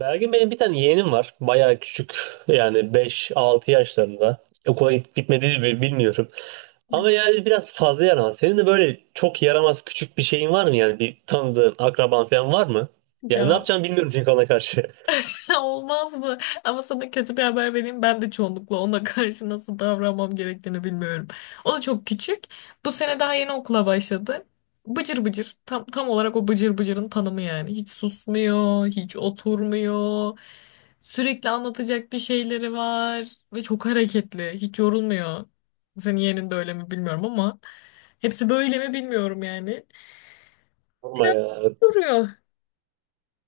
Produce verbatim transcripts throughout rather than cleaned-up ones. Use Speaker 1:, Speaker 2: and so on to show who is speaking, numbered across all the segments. Speaker 1: Belgin benim bir tane yeğenim var. Bayağı küçük. Yani beş-altı yaşlarında. Okula git- gitmediğini bi- bilmiyorum. Ama yani biraz fazla yaramaz. Senin de böyle çok yaramaz küçük bir şeyin var mı? Yani bir tanıdığın, akraban falan var mı? Yani ne
Speaker 2: Ya
Speaker 1: yapacağımı bilmiyorum çünkü ona karşı.
Speaker 2: olmaz mı? Ama sana kötü bir haber vereyim. Ben de çoğunlukla ona karşı nasıl davranmam gerektiğini bilmiyorum. O da çok küçük. Bu sene daha yeni okula başladı. Bıcır bıcır. Tam, tam olarak o bıcır bıcırın tanımı yani. Hiç susmuyor, hiç oturmuyor. Sürekli anlatacak bir şeyleri var. Ve çok hareketli. Hiç yorulmuyor. Senin yeğenin de öyle mi bilmiyorum ama. Hepsi böyle mi bilmiyorum yani.
Speaker 1: Sorma
Speaker 2: Biraz
Speaker 1: ya.
Speaker 2: duruyor.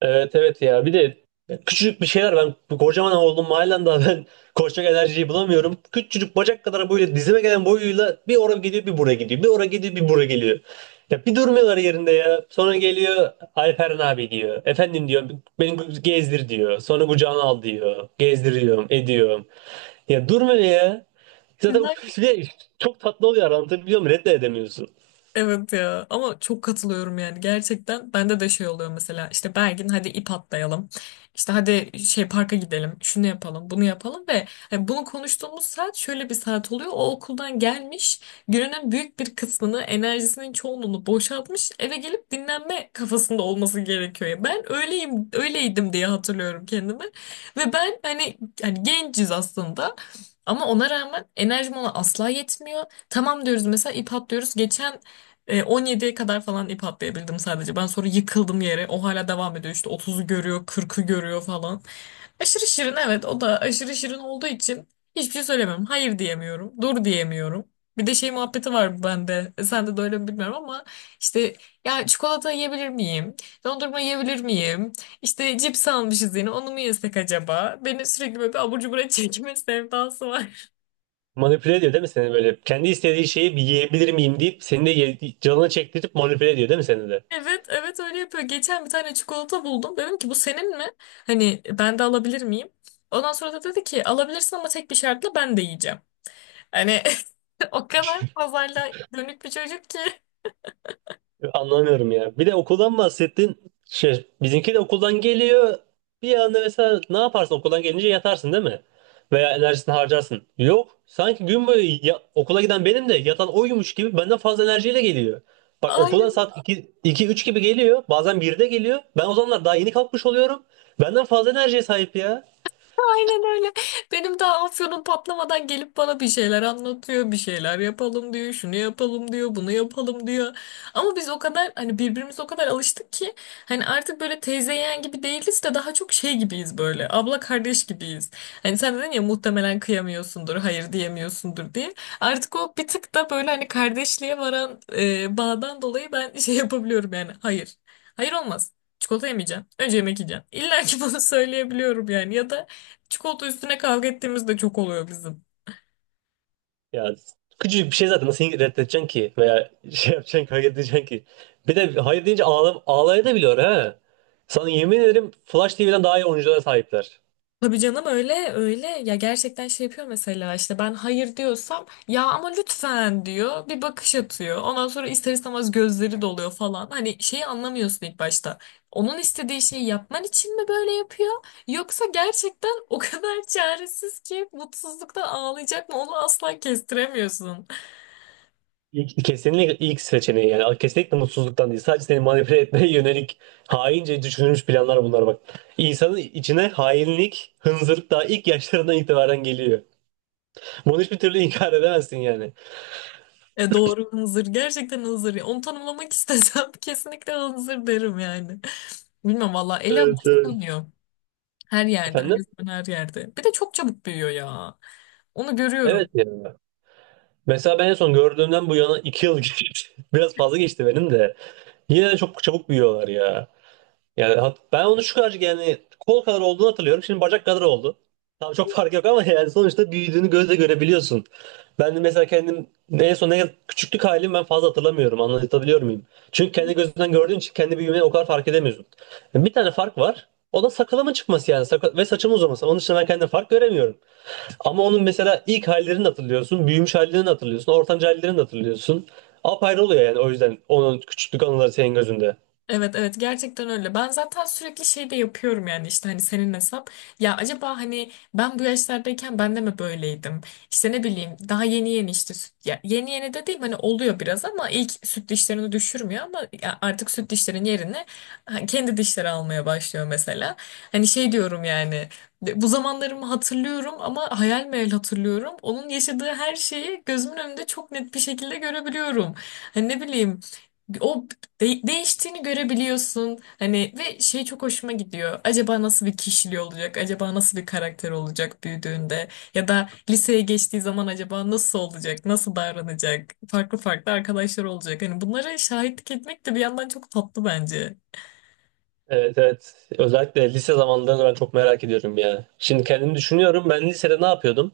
Speaker 1: Evet, evet, ya bir de küçücük bir şeyler, ben kocaman oldum halen daha ben koşacak enerjiyi bulamıyorum. Küçücük bacak kadar böyle dizime gelen boyuyla bir oraya gidiyor, bir buraya gidiyor, bir oraya gidiyor, bir buraya geliyor. Ya bir durmuyorlar yerinde, ya sonra geliyor, Alperen abi diyor, efendim diyor, beni gezdir diyor, sonra kucağına al diyor, gezdiriyorum ediyorum. Ya durmuyor ya zaten. Bir de çok tatlı oluyor, anlatabiliyor muyum, reddedemiyorsun.
Speaker 2: Evet ya, ama çok katılıyorum yani, gerçekten bende de şey oluyor mesela, işte Bergin hadi ip atlayalım, işte hadi şey parka gidelim, şunu yapalım bunu yapalım. Ve hani bunu konuştuğumuz saat şöyle bir saat oluyor, o okuldan gelmiş, gününün büyük bir kısmını, enerjisinin çoğunluğunu boşaltmış, eve gelip dinlenme kafasında olması gerekiyor. Ya ben öyleyim, öyleydim diye hatırlıyorum kendimi. Ve ben hani, hani genciz aslında, ama ona rağmen enerjim ona asla yetmiyor. Tamam diyoruz mesela, ip atlıyoruz. Geçen e, on yediye kadar falan ip atlayabildim sadece. Ben sonra yıkıldım yere. O hala devam ediyor. İşte otuzu görüyor, kırkı görüyor falan. Aşırı şirin, evet. O da aşırı şirin olduğu için hiçbir şey söylemiyorum. Hayır diyemiyorum. Dur diyemiyorum. Bir de şey muhabbeti var bende. Sende de öyle mi bilmiyorum ama işte, ya çikolata yiyebilir miyim? Dondurma yiyebilir miyim? İşte cips almışız yine. Onu mu yesek acaba? Beni sürekli böyle bir abur cubura çekme sevdası var.
Speaker 1: Manipüle ediyor değil mi seni böyle? Kendi istediği şeyi bir yiyebilir miyim deyip seni de ye- canını çektirip manipüle ediyor değil mi seni de?
Speaker 2: Evet, evet öyle yapıyor. Geçen bir tane çikolata buldum. Dedim ki bu senin mi? Hani ben de alabilir miyim? Ondan sonra da dedi ki alabilirsin ama tek bir şartla, ben de yiyeceğim. Hani o kadar pazarla dönük bir çocuk ki.
Speaker 1: Anlamıyorum ya. Bir de okuldan bahsettin. Şey, bizimki de okuldan geliyor. Bir anda mesela ne yaparsın, okuldan gelince yatarsın değil mi? Veya enerjisini harcarsın. Yok. Sanki gün boyu ya- okula giden benim de yatan oymuş gibi benden fazla enerjiyle geliyor. Bak okula saat iki üç gibi geliyor. Bazen birde geliyor. Ben o zamanlar daha yeni kalkmış oluyorum. Benden fazla enerjiye sahip ya.
Speaker 2: Aynen öyle. Benim daha afyonum patlamadan gelip bana bir şeyler anlatıyor, bir şeyler yapalım diyor, şunu yapalım diyor, bunu yapalım diyor. Ama biz o kadar, hani birbirimize o kadar alıştık ki hani artık böyle teyze yeğen gibi değiliz de daha çok şey gibiyiz, böyle abla kardeş gibiyiz. Hani sen dedin ya muhtemelen kıyamıyorsundur, hayır diyemiyorsundur diye. Artık o bir tık da böyle hani kardeşliğe varan e, bağdan dolayı ben şey yapabiliyorum yani. Hayır. Hayır olmaz. Çikolata yemeyeceğim. Önce yemek yiyeceğim. İlla ki bunu söyleyebiliyorum yani. Ya da çikolata üstüne kavga ettiğimiz de çok oluyor bizim.
Speaker 1: Ya küçücük bir şey zaten nasıl reddedeceksin ki, veya şey yapacaksın, kavga edeceksin ki. Bir de hayır deyince ağla, ağlayabiliyor ha. Sana yemin ederim Flash T V'den daha iyi oyunculara sahipler.
Speaker 2: Tabii canım, öyle öyle ya, gerçekten şey yapıyor mesela, işte ben hayır diyorsam, ya ama lütfen diyor, bir bakış atıyor. Ondan sonra ister istemez gözleri doluyor falan. Hani şeyi anlamıyorsun ilk başta, onun istediği şeyi yapman için mi böyle yapıyor, yoksa gerçekten o kadar çaresiz ki mutsuzluktan ağlayacak mı, onu asla kestiremiyorsun.
Speaker 1: İlk, kesinlikle ilk seçeneği yani, kesinlikle mutsuzluktan değil. Sadece seni manipüle etmeye yönelik haince düşünülmüş planlar bunlar bak. İnsanın içine hainlik, hınzırlık daha ilk yaşlarından itibaren geliyor. Bunu hiçbir türlü inkar edemezsin yani.
Speaker 2: E doğru, hınzır, gerçekten hınzır. Onu tanımlamak istesem kesinlikle hınzır derim yani. Bilmem valla, ele
Speaker 1: Evet, evet.
Speaker 2: alışılmıyor. Her yerde, her
Speaker 1: Efendim?
Speaker 2: zaman, her yerde. Bir de çok çabuk büyüyor ya. Onu görüyorum.
Speaker 1: Evet ya. Mesela ben en son gördüğümden bu yana iki yıl geçti. Biraz fazla geçti benim de. Yine de çok çabuk büyüyorlar ya. Yani hat- ben onu şu kadar yani kol kadar olduğunu hatırlıyorum. Şimdi bacak kadar oldu. Tamam çok fark yok ama yani sonuçta büyüdüğünü gözle görebiliyorsun. Ben de mesela kendim en son ne küçüklük halimi ben fazla hatırlamıyorum. Anlatabiliyor muyum? Çünkü kendi gözünden gördüğün için kendi büyümeni o kadar fark edemiyorsun. Bir tane fark var. O da sakalımın çıkması yani. Sakal ve saçımın uzaması. Onun dışında ben kendim fark göremiyorum. Ama onun mesela ilk hallerini hatırlıyorsun, büyümüş hallerini hatırlıyorsun, ortanca hallerini hatırlıyorsun. Apayrı oluyor yani, o yüzden onun küçüklük anıları senin gözünde.
Speaker 2: Evet, evet, gerçekten öyle. Ben zaten sürekli şey de yapıyorum yani, işte hani senin hesap. Ya acaba hani ben bu yaşlardayken ben de mi böyleydim? İşte ne bileyim, daha yeni yeni işte süt, ya yeni yeni de değil hani, oluyor biraz ama ilk süt dişlerini düşürmüyor ama ya, artık süt dişlerin yerine ha, kendi dişleri almaya başlıyor mesela. Hani şey diyorum yani, de- bu zamanlarımı hatırlıyorum ama hayal meyal hatırlıyorum. Onun yaşadığı her şeyi gözümün önünde çok net bir şekilde görebiliyorum. Hani ne bileyim, o de- değiştiğini görebiliyorsun. Hani ve şey çok hoşuma gidiyor. Acaba nasıl bir kişiliği olacak? Acaba nasıl bir karakter olacak büyüdüğünde? Ya da liseye geçtiği zaman acaba nasıl olacak? Nasıl davranacak? Farklı farklı arkadaşlar olacak. Hani bunlara şahitlik etmek de bir yandan çok tatlı bence.
Speaker 1: Evet, evet. Özellikle lise zamanlarını ben çok merak ediyorum ya. Şimdi kendimi düşünüyorum. Ben lisede ne yapıyordum?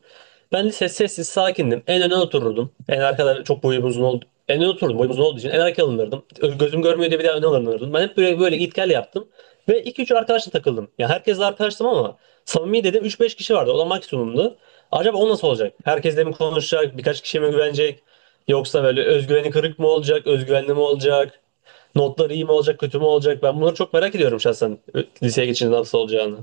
Speaker 1: Ben lise sessiz sakindim. En öne otururdum. En arkada çok boyum uzun oldu. En öne oturdum, boyum uzun olduğu için en arkaya alınırdım. Gözüm görmüyor diye bir daha öne alınırdım. Ben hep böyle böyle git gel yaptım. Ve iki üç arkadaşla takıldım. Ya herkesle arkadaştım ama samimi dedim üç beş kişi vardı. O da maksimumdu. Acaba o nasıl olacak? Herkesle mi konuşacak? Birkaç kişiye mi güvenecek? Yoksa böyle özgüveni kırık mı olacak? Özgüvenli mi olacak? Notlar iyi mi olacak, kötü mü olacak? Ben bunları çok merak ediyorum şahsen, liseye geçince nasıl olacağını.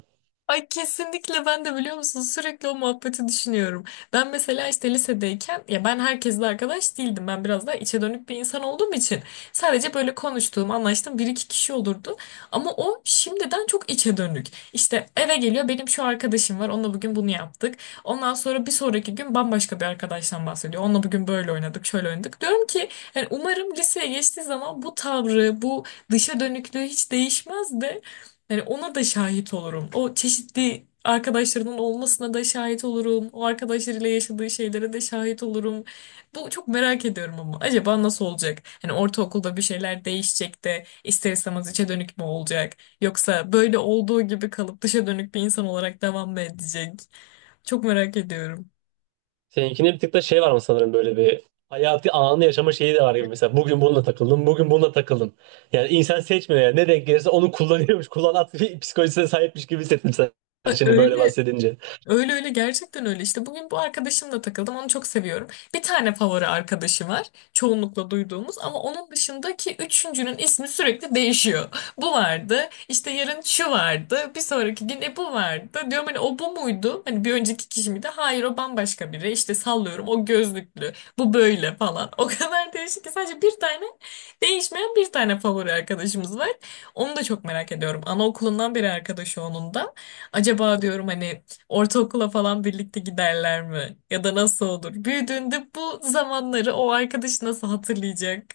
Speaker 2: Ay kesinlikle, ben de biliyor musun sürekli o muhabbeti düşünüyorum. Ben mesela işte lisedeyken, ya ben herkesle arkadaş değildim. Ben biraz daha içe dönük bir insan olduğum için sadece böyle konuştuğum, anlaştığım bir iki kişi olurdu. Ama o şimdiden çok içe dönük. İşte eve geliyor, benim şu arkadaşım var, onunla bugün bunu yaptık. Ondan sonra bir sonraki gün bambaşka bir arkadaştan bahsediyor. Onunla bugün böyle oynadık, şöyle oynadık. Diyorum ki yani umarım liseye geçtiği zaman bu tavrı, bu dışa dönüklüğü hiç değişmez de yani ona da şahit olurum. O çeşitli arkadaşlarının olmasına da şahit olurum. O arkadaşlarıyla yaşadığı şeylere de şahit olurum. Bu çok merak ediyorum, ama acaba nasıl olacak? Hani ortaokulda bir şeyler değişecek de ister istemez içe dönük mü olacak? Yoksa böyle olduğu gibi kalıp dışa dönük bir insan olarak devam mı edecek? Çok merak ediyorum.
Speaker 1: Seninkinde bir tık da şey var mı, sanırım böyle bir hayatı anı yaşama şeyi de var gibi, mesela bugün bununla takıldım, bugün bununla takıldım. Yani insan seçmiyor yani, ne denk gelirse onu kullanıyormuş, kullanat bir psikolojisine sahipmiş gibi hissettim sen
Speaker 2: Ö-
Speaker 1: şimdi böyle
Speaker 2: Öyle
Speaker 1: bahsedince.
Speaker 2: Öyle öyle gerçekten öyle. İşte bugün bu arkadaşımla takıldım. Onu çok seviyorum. Bir tane favori arkadaşı var. Çoğunlukla duyduğumuz, ama onun dışındaki üçüncünün ismi sürekli değişiyor. Bu vardı. İşte yarın şu vardı. Bir sonraki gün e bu vardı. Diyorum hani o bu muydu? Hani bir önceki kişi miydi? Hayır, o bambaşka biri. İşte sallıyorum, o gözlüklü. Bu böyle falan. O kadar değişik ki, sadece bir tane değişmeyen, bir tane favori arkadaşımız var. Onu da çok merak ediyorum. Anaokulundan beri arkadaşı onun da. Acaba diyorum hani ortaokula falan birlikte giderler mi? Ya da nasıl olur? Büyüdüğünde bu zamanları o arkadaş nasıl hatırlayacak?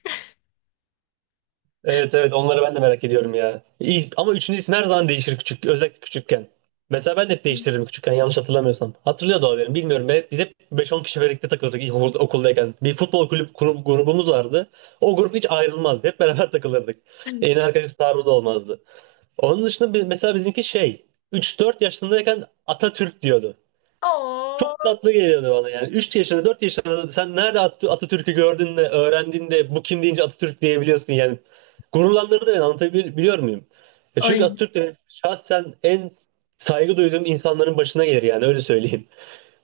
Speaker 1: Evet, evet, onları ben de merak ediyorum ya. İlk, ama üçüncü isim her zaman değişir küçük, özellikle küçükken. Mesela ben de hep değiştiririm küçükken yanlış hatırlamıyorsam. Hatırlıyor da olabilirim, bilmiyorum. Be biz hep beş on kişi birlikte takılırdık ilk okul- okuldayken. Bir futbol kulüp grup, grubumuz vardı. O grup hiç ayrılmazdı. Hep beraber takılırdık. En arkadaş taarruğu olmazdı. Onun dışında bi- mesela bizimki şey üç dört yaşındayken Atatürk diyordu.
Speaker 2: Oo.
Speaker 1: Çok tatlı geliyordu bana yani. Üç yaşında dört yaşında da sen nerede At- Atatürk'ü gördün de öğrendin de bu kim deyince Atatürk diyebiliyorsun yani. Gururlandırdı beni, anlatabiliyor muyum? Ya çünkü
Speaker 2: Ay
Speaker 1: Atatürk de şahsen en saygı duyduğum insanların başına gelir yani, öyle söyleyeyim.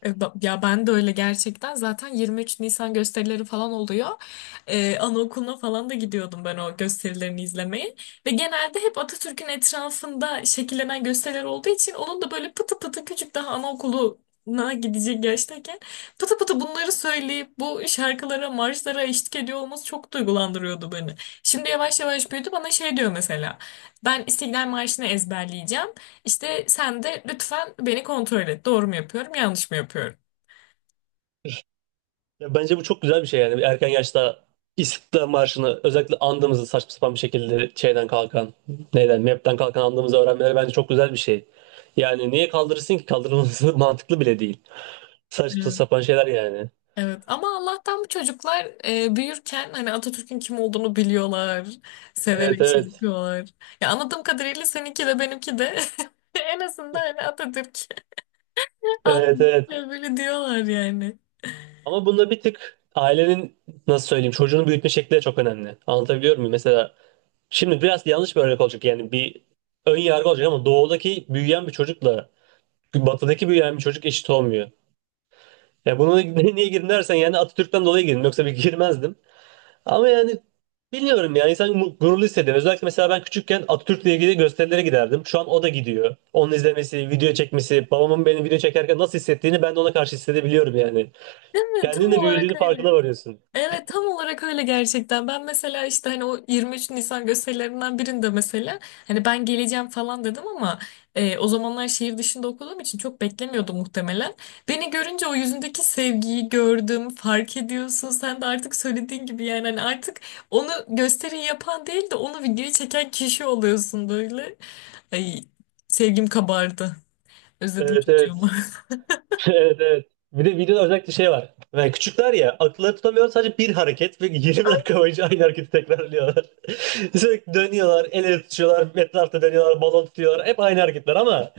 Speaker 2: E, ba- ya ben de öyle gerçekten. Zaten yirmi üç Nisan gösterileri falan oluyor. E, anaokuluna falan da gidiyordum ben o gösterilerini izlemeye. Ve genelde hep Atatürk'ün etrafında şekillenen gösteriler olduğu için, onun da böyle pıtı pıtı küçük, daha anaokuluna gidecek yaştayken pıtı pıtı bunları söyleyip bu şarkılara, marşlara eşlik ediyor olması çok duygulandırıyordu beni. Şimdi yavaş yavaş büyüdü, bana şey diyor mesela. Ben İstiklal Marşı'nı ezberleyeceğim. İşte sen de lütfen beni kontrol et. Doğru mu yapıyorum, yanlış mı yapıyorum?
Speaker 1: Ya bence bu çok güzel bir şey yani, erken yaşta İstiklal Marşı'nı, özellikle andığımızı saçma sapan bir şekilde şeyden kalkan, neyden M E P'ten kalkan andığımızı öğrenmeleri bence çok güzel bir şey. Yani niye kaldırırsın ki, kaldırılması mantıklı bile değil. Saçma
Speaker 2: Evet.
Speaker 1: sapan şeyler yani.
Speaker 2: Evet. Ama Allah'tan bu çocuklar e, büyürken hani Atatürk'ün kim olduğunu biliyorlar.
Speaker 1: Evet,
Speaker 2: Severek şey
Speaker 1: evet.
Speaker 2: yapıyorlar. Ya anladığım kadarıyla seninki de benimki de en azından hani Atatürk
Speaker 1: Evet,
Speaker 2: anladım,
Speaker 1: evet.
Speaker 2: böyle diyorlar yani.
Speaker 1: Ama bunda bir tık ailenin nasıl söyleyeyim çocuğunu büyütme şekli de çok önemli. Anlatabiliyor muyum? Mesela şimdi biraz yanlış bir örnek olacak yani, bir ön yargı olacak ama doğudaki büyüyen bir çocukla batıdaki büyüyen bir çocuk eşit olmuyor. Ya bunu niye girdim dersen yani Atatürk'ten dolayı girdim, yoksa bir girmezdim. Ama yani bilmiyorum yani, insan mu- gururlu hissediyor. Özellikle mesela ben küçükken Atatürk'le ilgili gösterilere giderdim. Şu an o da gidiyor. Onun izlemesi, video çekmesi, babamın beni video çekerken nasıl hissettiğini ben de ona karşı hissedebiliyorum yani.
Speaker 2: Değil mi? Tam
Speaker 1: Kendin de
Speaker 2: olarak
Speaker 1: büyüdüğünü
Speaker 2: öyle.
Speaker 1: farkına varıyorsun.
Speaker 2: Evet, tam olarak öyle gerçekten. Ben mesela işte hani o yirmi üç Nisan gösterilerinden birinde mesela hani ben geleceğim falan dedim ama e, o zamanlar şehir dışında okuduğum için çok beklemiyordum muhtemelen. Beni görünce o yüzündeki sevgiyi gördüm, fark ediyorsun. Sen de artık söylediğin gibi yani, hani artık onu gösteri yapan değil de onu videoyu çeken kişi oluyorsun böyle. Ay sevgim kabardı. Özledim
Speaker 1: Evet, evet.
Speaker 2: çocuğumu.
Speaker 1: Evet, evet. Bir de videoda özellikle şey var. Yani küçükler ya akılları tutamıyor, sadece bir hareket ve yirmi dakika boyunca aynı hareketi tekrarlıyorlar. Sürekli dönüyorlar, el ele tutuyorlar, etrafta dönüyorlar, balon tutuyorlar. Hep aynı hareketler ama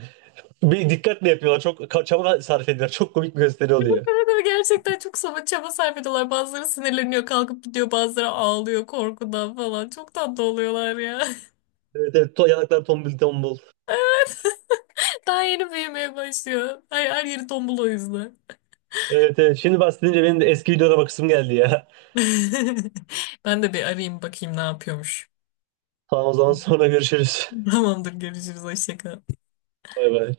Speaker 1: bir dikkatle yapıyorlar. Çok ka- çaba sarf ediyorlar. Çok komik bir gösteri
Speaker 2: Evet,
Speaker 1: oluyor.
Speaker 2: evet, gerçekten çok saba çaba sarf ediyorlar. Bazıları sinirleniyor, kalkıp gidiyor. Bazıları ağlıyor korkudan falan. Çok tatlı oluyorlar ya.
Speaker 1: Evet, evet. To yanaklar tombul tombul.
Speaker 2: Daha yeni büyümeye başlıyor. Her, her yeri tombul o yüzden.
Speaker 1: Evet, evet. Şimdi bahsedince benim de eski videolara bakısım geldi ya.
Speaker 2: Ben de bir arayayım, bakayım ne yapıyormuş.
Speaker 1: Tamam, o zaman sonra görüşürüz.
Speaker 2: Tamamdır, görüşürüz. Hoşça kal.
Speaker 1: Bay bay.